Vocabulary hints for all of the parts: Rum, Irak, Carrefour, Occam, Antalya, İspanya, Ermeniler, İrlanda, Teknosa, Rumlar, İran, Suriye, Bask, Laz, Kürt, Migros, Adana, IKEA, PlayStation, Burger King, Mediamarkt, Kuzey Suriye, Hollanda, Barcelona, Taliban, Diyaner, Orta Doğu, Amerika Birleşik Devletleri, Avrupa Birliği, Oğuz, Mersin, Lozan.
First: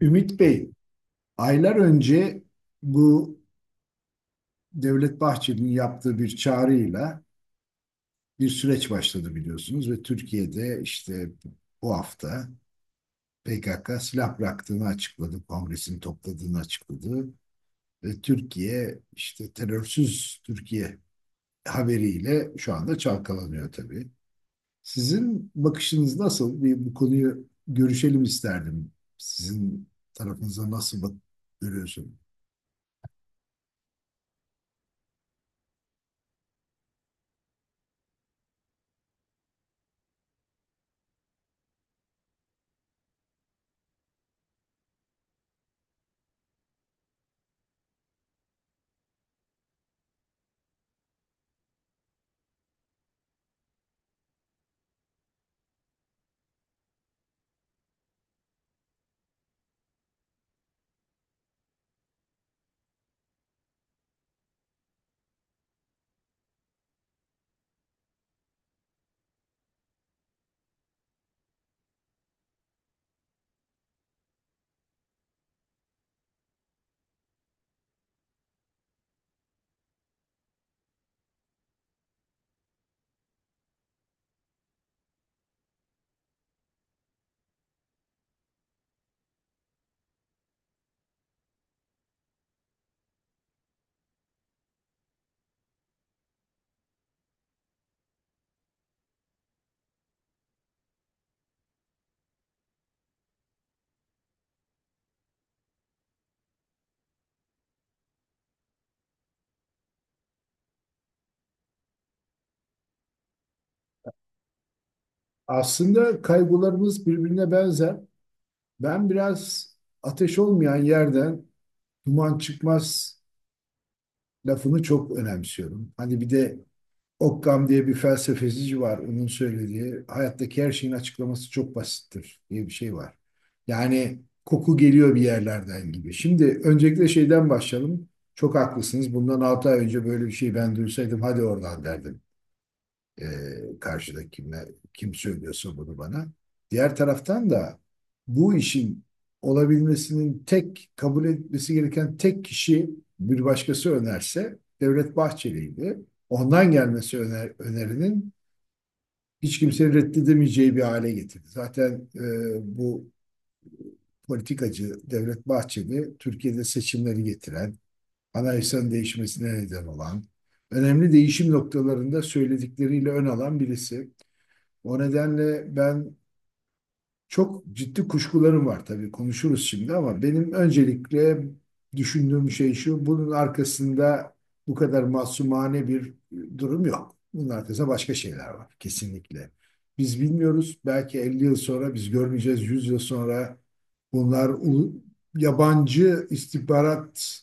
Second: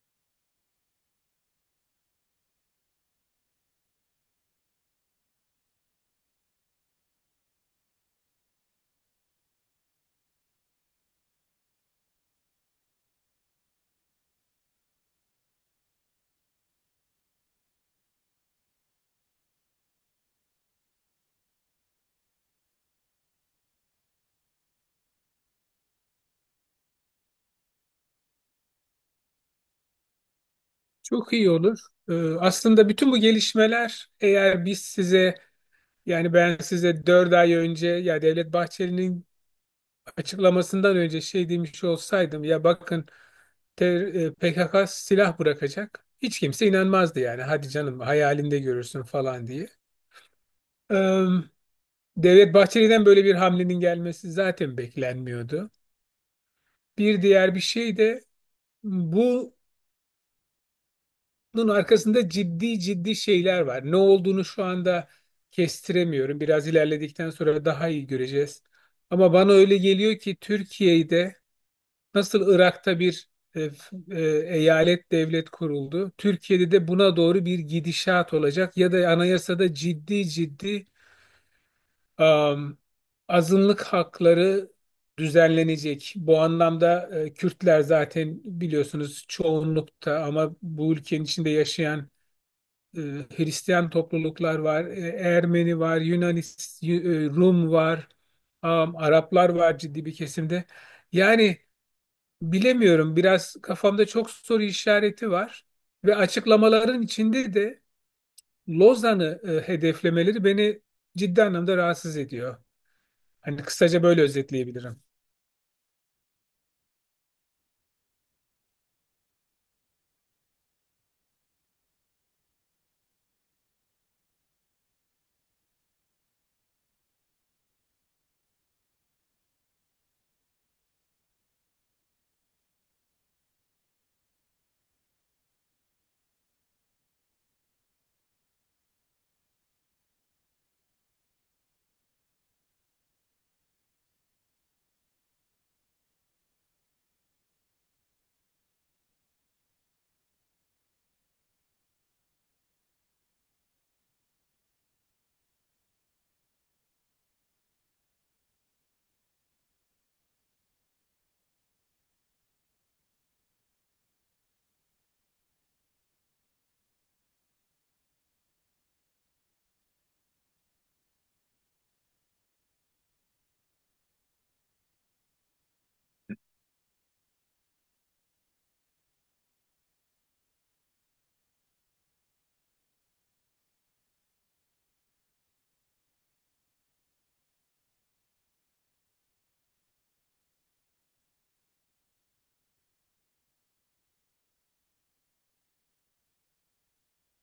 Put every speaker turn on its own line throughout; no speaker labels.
Ümit Bey, aylar önce bu Devlet Bahçeli'nin yaptığı bir çağrıyla bir süreç başladı biliyorsunuz ve Türkiye'de işte bu hafta PKK silah bıraktığını açıkladı, kongresini topladığını açıkladı ve Türkiye işte terörsüz Türkiye haberiyle şu anda çalkalanıyor tabii. Sizin bakışınız nasıl? Bir bu konuyu görüşelim isterdim. Sizin tarafınıza nasıl
Çok iyi olur.
görüyorsunuz?
Ee, aslında bütün bu gelişmeler eğer biz size yani ben size 4 ay önce ya Devlet Bahçeli'nin açıklamasından önce şey demiş olsaydım ya bakın PKK silah bırakacak. Hiç kimse inanmazdı yani hadi canım hayalinde görürsün falan diye. Ee, Devlet Bahçeli'den böyle bir hamlenin gelmesi zaten beklenmiyordu. Bir diğer bir şey de bu bunun arkasında ciddi ciddi şeyler var. Ne olduğunu şu anda kestiremiyorum. Biraz ilerledikten sonra daha iyi göreceğiz. Ama bana öyle geliyor ki Türkiye'de nasıl Irak'ta bir e, eyalet devlet kuruldu. Türkiye'de de buna doğru bir gidişat olacak ya da anayasada ciddi ciddi am, azınlık hakları düzenlenecek. Bu anlamda Kürtler zaten biliyorsunuz çoğunlukta ama bu ülkenin içinde yaşayan e, Hristiyan topluluklar var, Ermeni var, Rum var, Araplar var ciddi bir kesimde. Yani bilemiyorum, biraz kafamda çok soru işareti var ve açıklamaların içinde de Lozan'ı hedeflemeleri beni ciddi anlamda rahatsız ediyor. Hani kısaca böyle özetleyebilirim.
Aslında kaygılarımız birbirine benzer. Ben biraz ateş olmayan yerden duman çıkmaz lafını çok önemsiyorum. Hani bir de Occam diye bir felsefeci var. Onun söylediği hayattaki her şeyin açıklaması çok basittir diye bir şey var. Yani koku geliyor bir yerlerden gibi. Şimdi öncelikle şeyden başlayalım. Çok haklısınız. Bundan 6 ay önce böyle bir şey ben duysaydım hadi oradan derdim. E, Karşıdaki kimle, kim söylüyorsa bunu bana. Diğer taraftan da bu işin olabilmesinin tek kabul etmesi gereken tek kişi bir başkası önerse Devlet Bahçeli'ydi. Ondan gelmesi önerinin hiç kimsenin reddedemeyeceği bir hale getirdi. Zaten bu politikacı Devlet Bahçeli Türkiye'de seçimleri getiren, anayasanın değişmesine neden olan, önemli değişim noktalarında söyledikleriyle ön alan birisi. O nedenle ben çok ciddi kuşkularım var tabii konuşuruz şimdi ama benim öncelikle düşündüğüm şey şu, bunun arkasında bu kadar masumane bir durum yok. Bunun arkasında başka şeyler var kesinlikle. Biz bilmiyoruz. Belki 50 yıl sonra biz görmeyeceğiz. 100 yıl sonra bunlar yabancı istihbarat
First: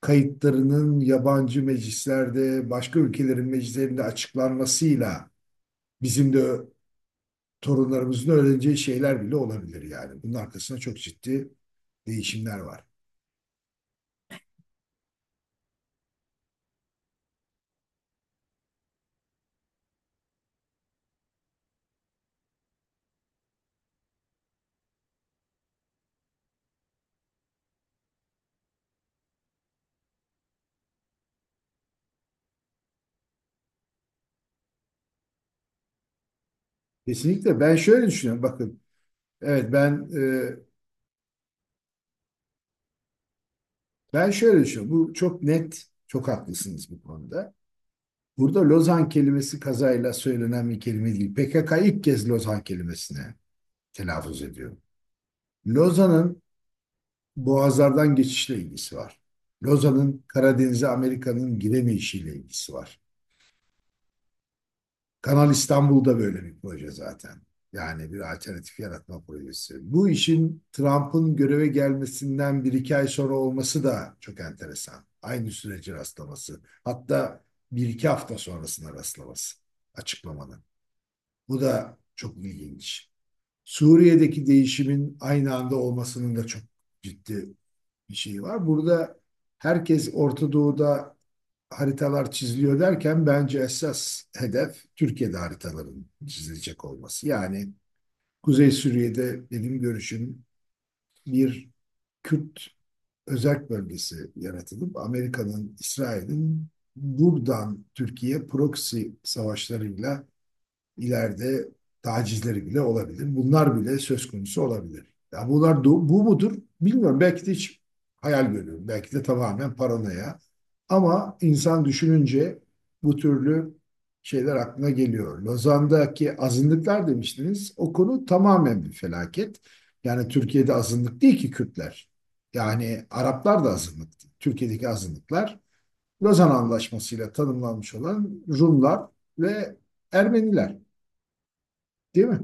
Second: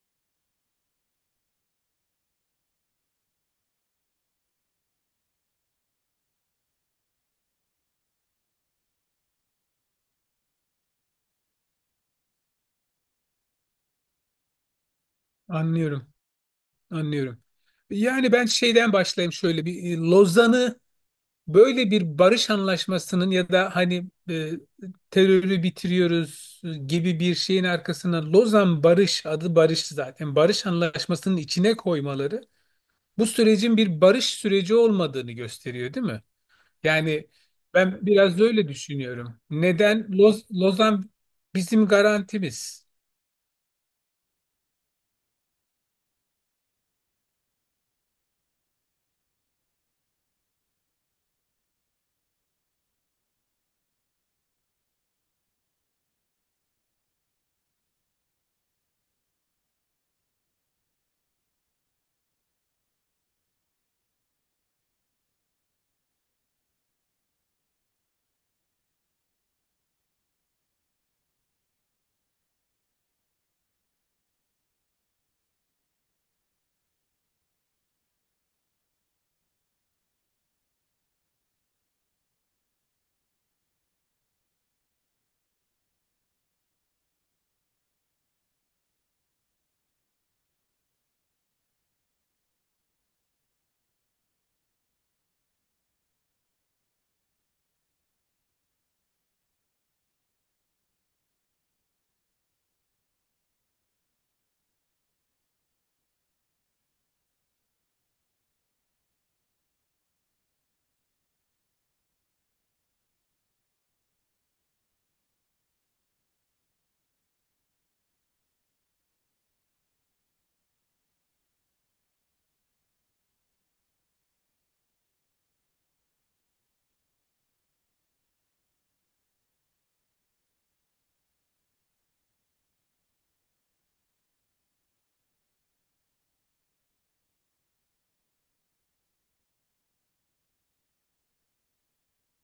kayıtlarının yabancı meclislerde, başka ülkelerin meclislerinde açıklanmasıyla bizim de torunlarımızın öğreneceği şeyler bile olabilir yani. Bunun arkasında çok ciddi değişimler var.
Anlıyorum, anlıyorum. Yani ben şeyden başlayayım, şöyle bir Lozan'ı, böyle bir barış anlaşmasının ya da hani terörü bitiriyoruz gibi bir şeyin arkasına Lozan Barış adı, barış zaten, barış anlaşmasının içine koymaları bu sürecin bir barış süreci olmadığını gösteriyor, değil mi? Yani
Kesinlikle ben
ben
şöyle
biraz
düşünüyorum.
öyle
Bakın,
düşünüyorum.
evet
Neden
ben e,
Lozan bizim garantimiz?
ben şöyle düşünüyorum. Bu çok net, çok haklısınız bu konuda. Burada Lozan kelimesi kazayla söylenen bir kelime değil. PKK ilk kez Lozan kelimesine telaffuz ediyor. Lozan'ın boğazlardan geçişle ilgisi var. Lozan'ın Karadeniz'e Amerika'nın giremeyişiyle ilgisi var. Kanal İstanbul'da böyle bir proje zaten. Yani bir alternatif yaratma projesi. Bu işin Trump'ın göreve gelmesinden bir iki ay sonra olması da çok enteresan. Aynı süreci rastlaması. Hatta bir iki hafta sonrasına rastlaması açıklamanın. Bu da çok ilginç. Suriye'deki değişimin aynı anda olmasının da çok ciddi bir şeyi var. Burada herkes Orta Doğu'da haritalar çiziliyor derken bence esas hedef Türkiye'de haritaların çizilecek olması. Yani Kuzey Suriye'de benim görüşüm bir Kürt özerk bölgesi yaratılıp Amerika'nın, İsrail'in buradan Türkiye proxy savaşlarıyla ileride tacizleri bile olabilir. Bunlar bile söz konusu olabilir. Ya bunlar bu mudur? Bilmiyorum. Belki de hiç hayal görüyorum. Belki de tamamen paranoya. Ama insan düşününce bu türlü şeyler aklına geliyor. Lozan'daki azınlıklar demiştiniz. O konu tamamen bir felaket. Yani Türkiye'de azınlık değil ki Kürtler. Yani Araplar da azınlıktı. Türkiye'deki azınlıklar Lozan Anlaşması'yla tanımlanmış olan Rumlar ve Ermeniler. Değil mi?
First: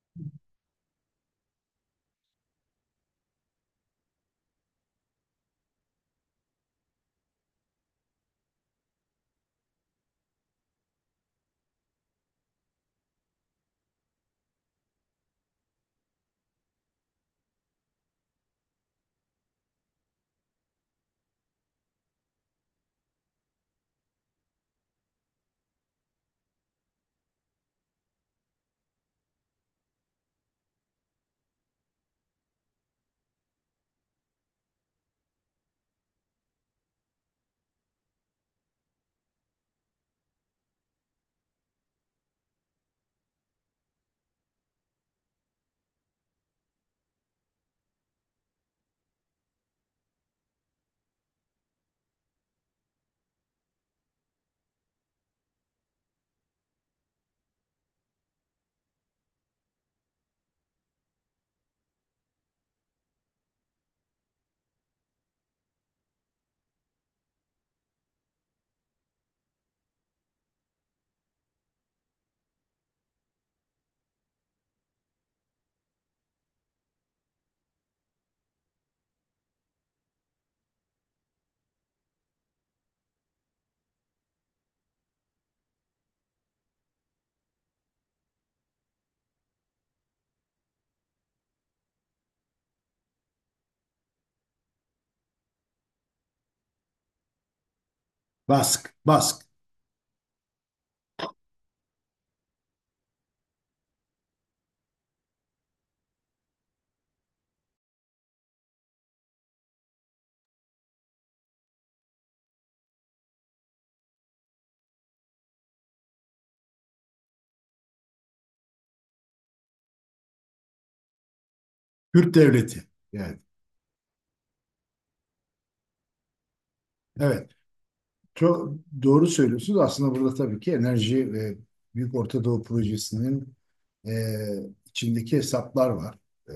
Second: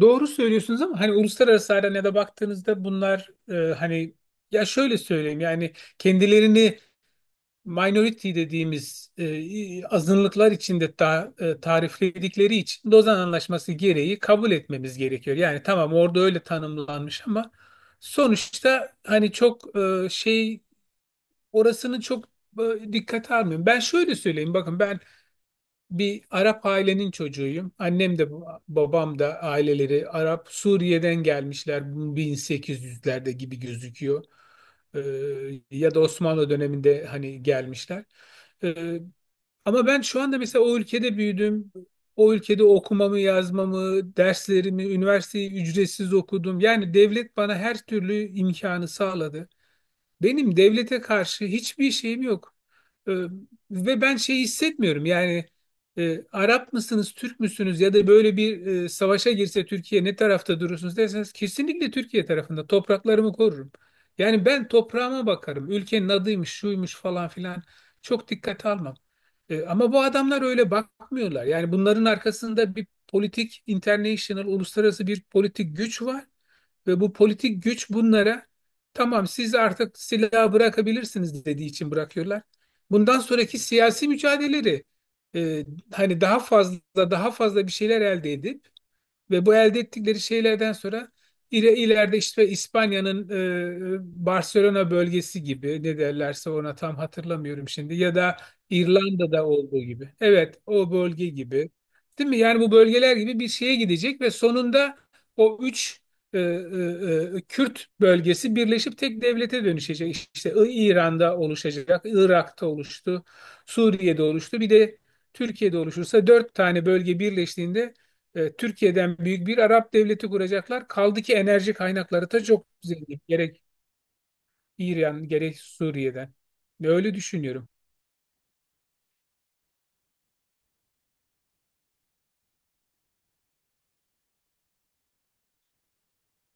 Doğru söylüyorsunuz ama hani uluslararası arenaya baktığınızda bunlar hani, ya şöyle söyleyeyim, yani kendilerini minority dediğimiz azınlıklar içinde tarifledikleri için Lozan Anlaşması gereği kabul etmemiz gerekiyor. Yani tamam orada öyle tanımlanmış ama sonuçta hani çok orasını çok dikkate almıyorum. Ben şöyle söyleyeyim, bakın ben bir Arap ailenin çocuğuyum. Annem de babam da aileleri Arap, Suriye'den gelmişler 1800'lerde gibi gözüküyor. Ee, ya da Osmanlı döneminde hani gelmişler. Ee, ama ben şu anda mesela o ülkede büyüdüm. O ülkede okumamı, yazmamı, derslerimi, üniversiteyi ücretsiz okudum. Yani devlet bana her türlü imkanı sağladı. Benim devlete karşı hiçbir şeyim yok. Ee, ve ben şey hissetmiyorum, yani Arap mısınız, Türk müsünüz ya da böyle bir savaşa girse Türkiye ne tarafta durursunuz derseniz kesinlikle Türkiye tarafında topraklarımı korurum. Yani ben toprağıma bakarım. Ülkenin adıymış, şuymuş falan filan, çok dikkate almam. Ama bu adamlar öyle bakmıyorlar. Yani bunların arkasında bir politik, international, uluslararası bir politik güç var. Ve bu politik güç bunlara tamam siz artık silahı bırakabilirsiniz dediği için bırakıyorlar. Bundan sonraki siyasi mücadeleleri e, hani daha fazla daha fazla bir şeyler elde edin. Ve bu elde ettikleri şeylerden sonra ileride işte İspanya'nın Barcelona bölgesi gibi, ne derlerse ona, tam hatırlamıyorum şimdi, ya da
Bask, Bask,
İrlanda'da olduğu gibi. Evet, o bölge gibi. Değil mi? Yani bu bölgeler gibi bir şeye gidecek ve sonunda o üç Kürt bölgesi birleşip tek devlete dönüşecek. İşte İran'da oluşacak, Irak'ta oluştu, Suriye'de oluştu. Bir de Türkiye'de oluşursa dört tane bölge birleştiğinde Türkiye'den büyük bir Arap devleti kuracaklar. Kaldı ki enerji kaynakları
Kürt
da çok
devleti.
zengin.
Yani
Gerek İran, gerek Suriye'den. Ve öyle
evet.
düşünüyorum.
Çok doğru söylüyorsunuz. Aslında burada tabii ki enerji ve Büyük Orta Doğu Projesi'nin e, içindeki hesaplar var. E,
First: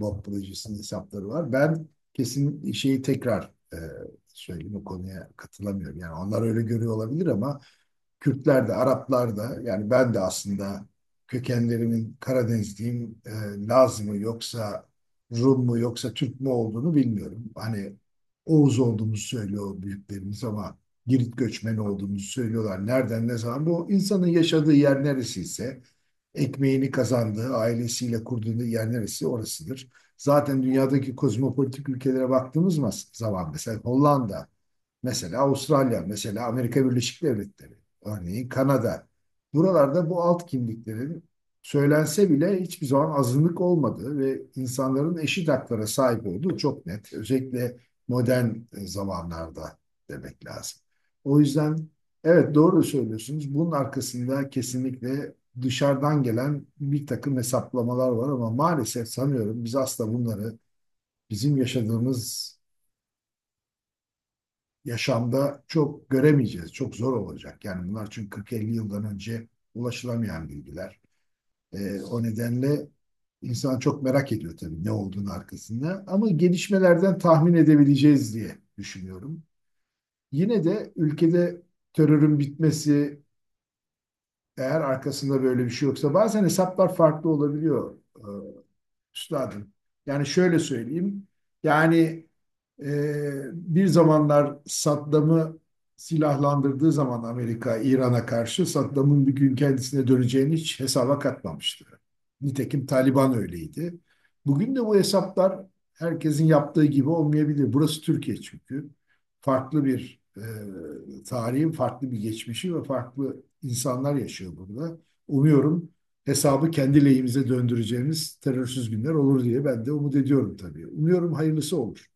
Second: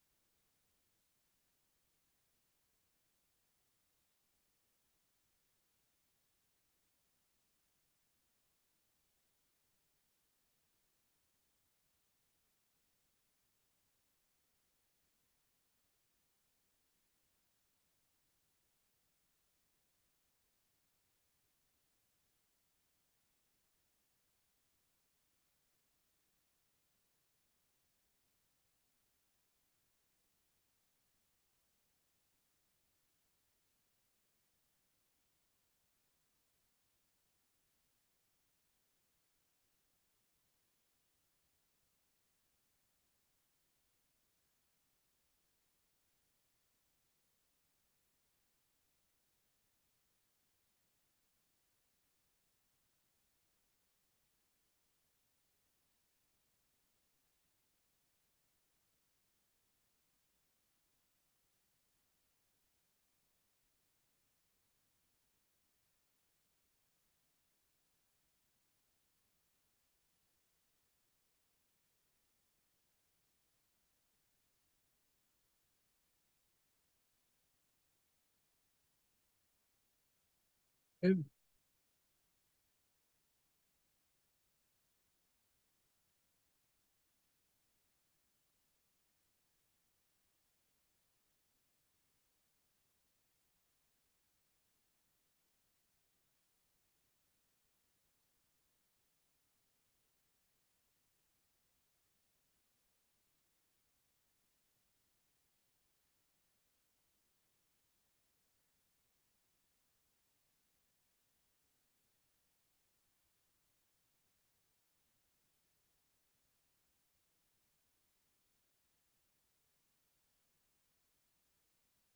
BOP projesinin hesapları var. Ben kesin şeyi tekrar söyleyeyim o konuya katılamıyorum. Yani onlar öyle görüyor olabilir ama Kürtler de, Araplar da yani ben de aslında kökenlerimin Karadenizliyim, Laz mı yoksa Rum mu yoksa Türk mü olduğunu bilmiyorum. Hani Oğuz olduğumuzu söylüyor büyüklerimiz ama Girit göçmeni olduğumuzu söylüyorlar. Nereden ne zaman? Bu insanın yaşadığı yer neresiyse, ekmeğini kazandığı, ailesiyle kurduğu yer neresi orasıdır. Zaten dünyadaki kozmopolitik ülkelere baktığımız zaman mesela Hollanda, mesela Avustralya, mesela Amerika Birleşik Devletleri, örneğin Kanada. Buralarda bu alt kimliklerin söylense bile hiçbir zaman azınlık olmadığı ve insanların eşit haklara sahip olduğu çok net. Özellikle modern zamanlarda demek lazım. O yüzden evet doğru söylüyorsunuz. Bunun arkasında kesinlikle dışarıdan gelen bir takım hesaplamalar var ama maalesef sanıyorum biz asla bunları bizim yaşadığımız yaşamda çok göremeyeceğiz. Çok zor olacak. Yani bunlar çünkü 40-50 yıldan önce ulaşılamayan bilgiler. O nedenle insan çok merak ediyor tabii ne olduğunu arkasında. Ama gelişmelerden tahmin edebileceğiz diye düşünüyorum. Yine de
E,
ülkede terörün bitmesi eğer arkasında böyle bir şey yoksa bazen hesaplar farklı olabiliyor. Üstadım. Yani şöyle söyleyeyim. Yani e, bir zamanlar Saddam'ı silahlandırdığı zaman Amerika İran'a karşı Saddam'ın bir gün kendisine döneceğini hiç hesaba katmamıştı. Nitekim Taliban öyleydi. Bugün de bu hesaplar herkesin yaptığı gibi olmayabilir. Burası Türkiye çünkü. Farklı bir tarihin farklı bir geçmişi ve farklı insanlar yaşıyor burada. Umuyorum hesabı kendi lehimize döndüreceğimiz terörsüz günler olur diye ben de umut ediyorum tabii. Umuyorum hayırlısı olur.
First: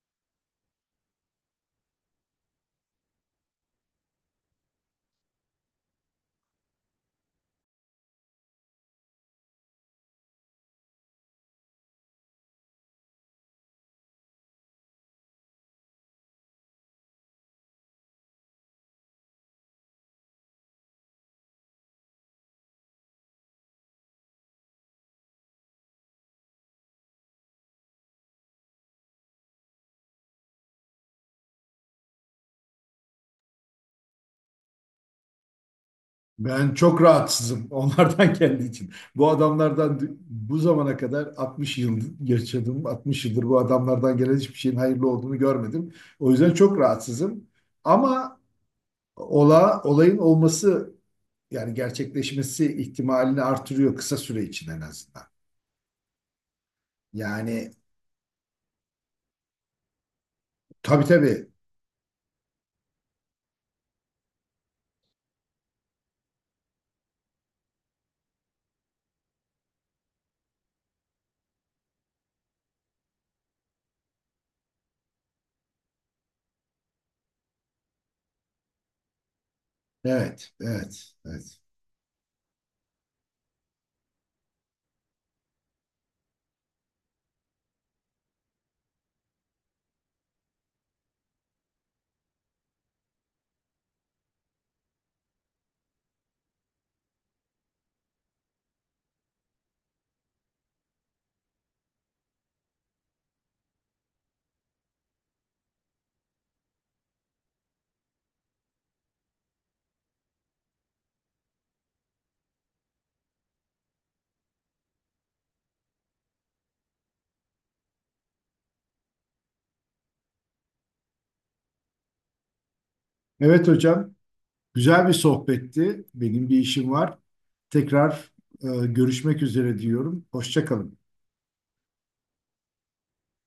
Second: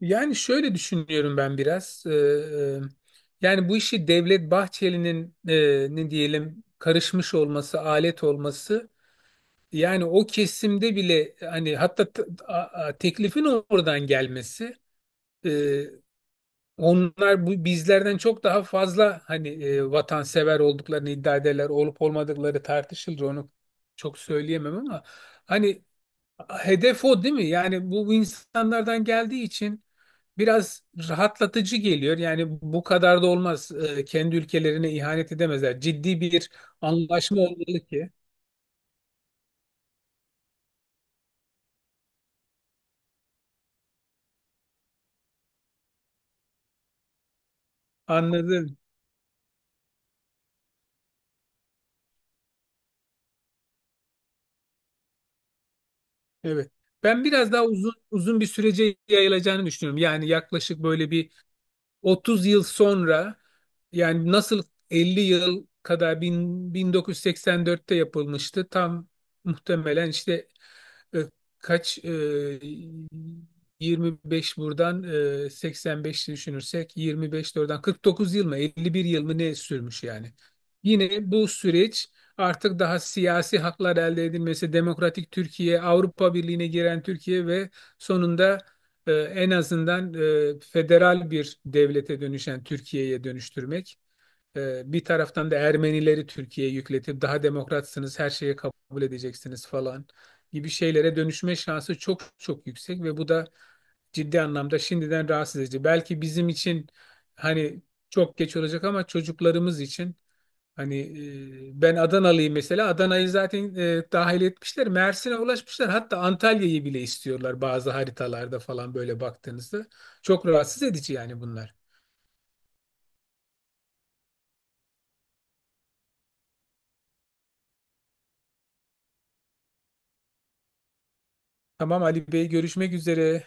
Yani şöyle düşünüyorum ben biraz. Yani bu işi Devlet Bahçeli'nin ne diyelim karışmış olması, alet olması, yani o kesimde bile hani, hatta teklifin oradan gelmesi. e, Onlar bu bizlerden çok daha fazla hani vatansever olduklarını iddia ederler. Olup olmadıkları tartışılır. Onu çok söyleyemem ama hani hedef o değil mi? Yani bu, bu insanlardan geldiği için biraz rahatlatıcı geliyor. Yani bu kadar da olmaz. Kendi ülkelerine ihanet edemezler. Ciddi bir
Ben çok
anlaşma
rahatsızım
olmalı ki.
onlardan kendi için. Bu adamlardan bu zamana kadar 60 yıl yaşadım. 60 yıldır bu adamlardan gelen hiçbir şeyin hayırlı olduğunu görmedim. O yüzden çok rahatsızım. Ama
Anladım.
olayın olması yani gerçekleşmesi ihtimalini artırıyor kısa süre için en azından.
Evet. Ben biraz daha
Yani
uzun uzun bir sürece yayılacağını düşünüyorum. Yani yaklaşık
tabii
böyle bir
tabii.
30 yıl sonra, yani nasıl 50 yıl kadar, 1984'te yapılmıştı. Tam muhtemelen işte e, kaç 25 buradan, 85 düşünürsek, 25 de oradan, 49 yıl mı 51 yıl mı ne sürmüş yani.
Evet, evet,
Yine bu
evet.
süreç artık daha siyasi haklar elde edilmesi, demokratik Türkiye, Avrupa Birliği'ne giren Türkiye ve sonunda en azından federal bir devlete dönüşen Türkiye'ye dönüştürmek. Bir taraftan da Ermenileri Türkiye'ye yükletip daha demokratsınız, her şeye kabul edeceksiniz falan gibi şeylere dönüşme şansı çok çok yüksek ve bu da ciddi anlamda şimdiden rahatsız edici. Belki bizim için hani çok geç olacak ama çocuklarımız için. Hani ben Adanalıyım mesela. Adana'yı zaten dahil etmişler. Mersin'e ulaşmışlar. Hatta Antalya'yı bile istiyorlar, bazı haritalarda falan böyle baktığınızda. Çok rahatsız edici yani bunlar.
Evet hocam. Güzel bir sohbetti. Benim bir işim var. Tekrar görüşmek üzere diyorum. Hoşça kalın.
Tamam Ali Bey, görüşmek üzere.